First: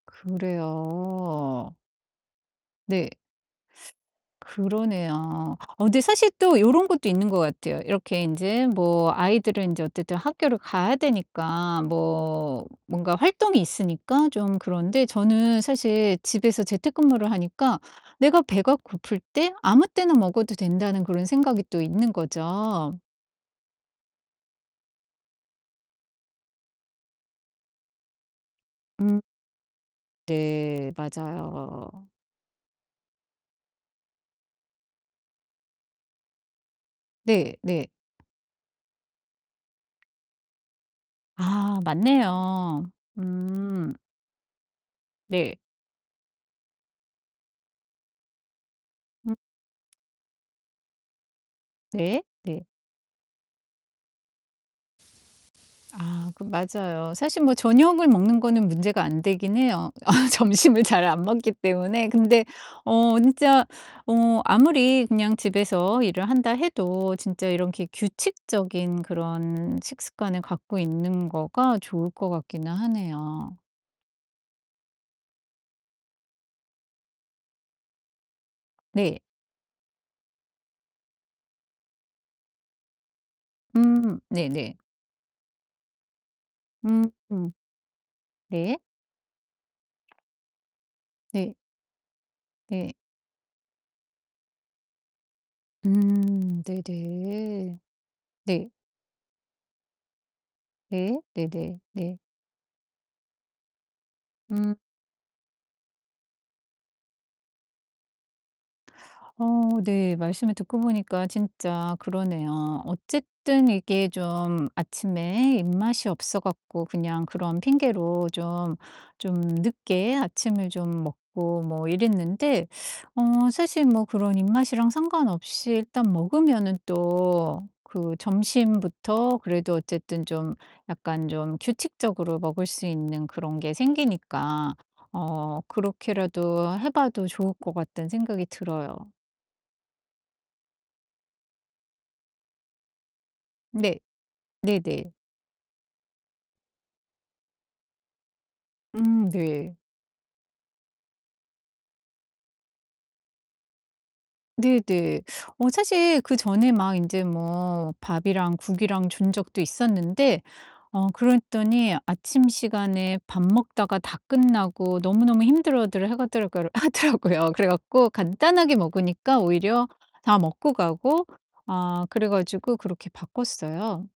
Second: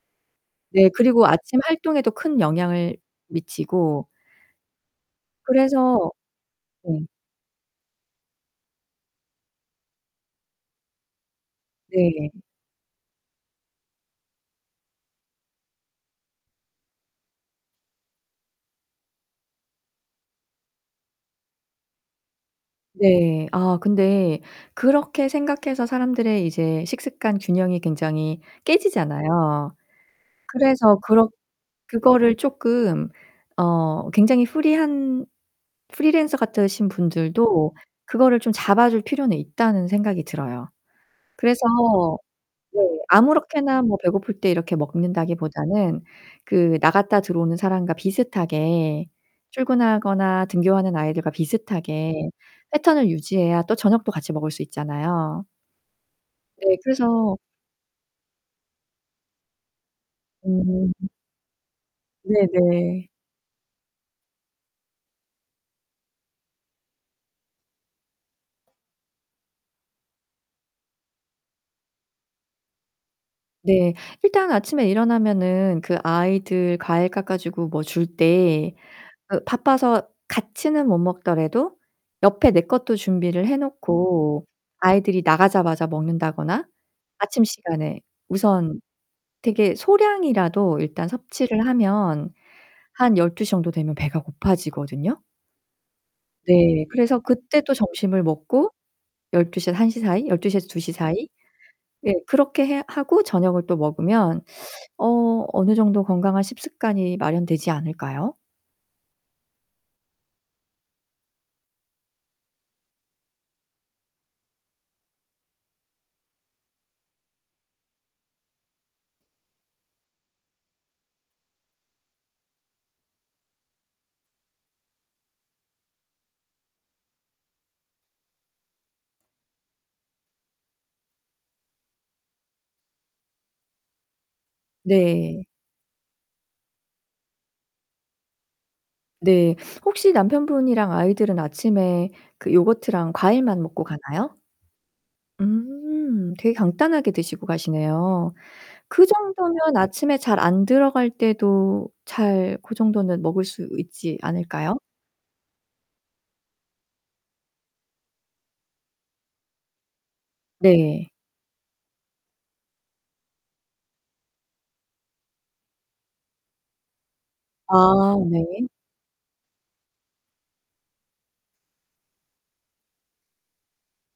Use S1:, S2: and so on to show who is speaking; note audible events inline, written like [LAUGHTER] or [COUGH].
S1: 네. 그리고 아침
S2: 그래요.
S1: 활동에도 큰 영향을
S2: 네.
S1: 미치고
S2: 그러네요. 어 근데
S1: 그래서
S2: 사실 또 요런
S1: 네.
S2: 것도 있는 것 같아요. 이렇게 인제 뭐 아이들은 이제 어쨌든 학교를 가야 되니까
S1: 네.
S2: 뭐 뭔가 활동이 있으니까 좀 그런데 저는 사실 집에서 재택근무를 하니까 '내가 배가 고플 때 아무 때나 먹어도 된다.'는 그런 생각이 또 있는 거죠.
S1: 네. 아 근데 그렇게 생각해서 사람들의 이제 식습관 균형이 굉장히
S2: 음.
S1: 깨지잖아요.
S2: 네
S1: 그래서 그렇
S2: 맞아요.
S1: 그거를 쪼끔 어 굉장히 프리한 프리랜서 같으신
S2: 네
S1: 분들도
S2: 네.
S1: 그거를 좀 잡아 줄 필요는 있다는 생각이 들어요. 그래서
S2: 아
S1: 네
S2: 맞네요.
S1: 아무렇게나
S2: 음.
S1: 뭐 배고플 때 이렇게 먹는다기
S2: 네.
S1: 보다는 그 나갔다 들어오는 사람과 비슷하게
S2: 음.
S1: 출근하거나 등교하는 아이들과
S2: 네.
S1: 비슷하게
S2: 네.
S1: 패턴을 유지해야 또 저녁도 같이 먹을 수 있잖아요.
S2: 아 그
S1: 네
S2: 맞아요.
S1: 그래서
S2: 사실 뭐 저녁을 먹는 거는 문제가 안 되긴 해요, 아 점심을
S1: 음.
S2: 잘 안 먹기 때문에. 근데
S1: 네네.
S2: 어 진짜 어 아무리 그냥 집에서 일을 한다 해도 진짜 이렇게 규칙적인 그런 식습관을 갖고 있는 거가 좋을 것 같기는 하네요.
S1: 네. 일단 아침에 일어나면은 그 아이들 과일 깎아 주고 뭐 줄 때
S2: 네.
S1: 으 바빠서 같이는 못 먹더라도 옆에 내 것도 준비를 해
S2: 음
S1: 놓고
S2: 네네.
S1: 아이들이 나가자마자 먹는다거나
S2: 음.
S1: 아침 시간에
S2: 네.
S1: 우선 되게 소량이라도 일단
S2: 네.
S1: 섭취를 하면
S2: 예.
S1: 한 12:00 정도 되면 배가 고파지거든요.
S2: 음
S1: 네, 그래서 그때 또
S2: 네네.
S1: 점심을
S2: 네.
S1: 먹고 12:00에서 1:00 사이, 12:00 에서 2:00
S2: 네.
S1: 사이
S2: 네네.
S1: 네
S2: 네.
S1: 그렇게 해 하고 저녁을 또 먹으면
S2: 음.
S1: [SUCKS TEETH] 어 어느 정도 건강한 식습관이 마련되지 않을까요?
S2: 어 네. 말씀을 듣고 보니까 진짜 그러네요. 어쨌든 이게 좀 아침에 입맛이 없어 갖고 그냥 그런 핑계로 좀 좀 늦게 아침을 좀 먹고 뭐 이랬는데 어 사실 뭐 그런 입맛이랑 상관없이 일단 먹으면은 또 그 점심부터 그래도 어쨌든 좀 약간 좀 규칙적으로 먹을 수 있는 그런 게 생기니까
S1: 네.
S2: 어 그렇게라도 해 봐도 좋을 것 같다는 생각이 들어요.
S1: 네. 혹시 남편분이랑 아이들은 아침에 그 요거트랑 과일만 먹고
S2: 네.
S1: 가나요?
S2: 네네.
S1: 음. 되게 간단하게 드시고 가시네요.
S2: 음 네.
S1: 그정도면 아침에 잘 안 들어갈 때도 잘 고 정도는 먹을 수 있지 않을까요?
S2: 네 네. 어 사실 그전에 막 인제 뭐 밥이랑 국이랑 준 적도 있었는데 어
S1: 네.
S2: 그랬더니 아침 시간에 밥 먹다가 다 끝나고 너무너무 힘들어들 하가더라가를 하더라고요. 그래
S1: 아
S2: 갖고
S1: 네.
S2: 간단하게 먹으니까 오히려 다 먹고 가고 아 그래 가지고 그렇게 바꿨어요.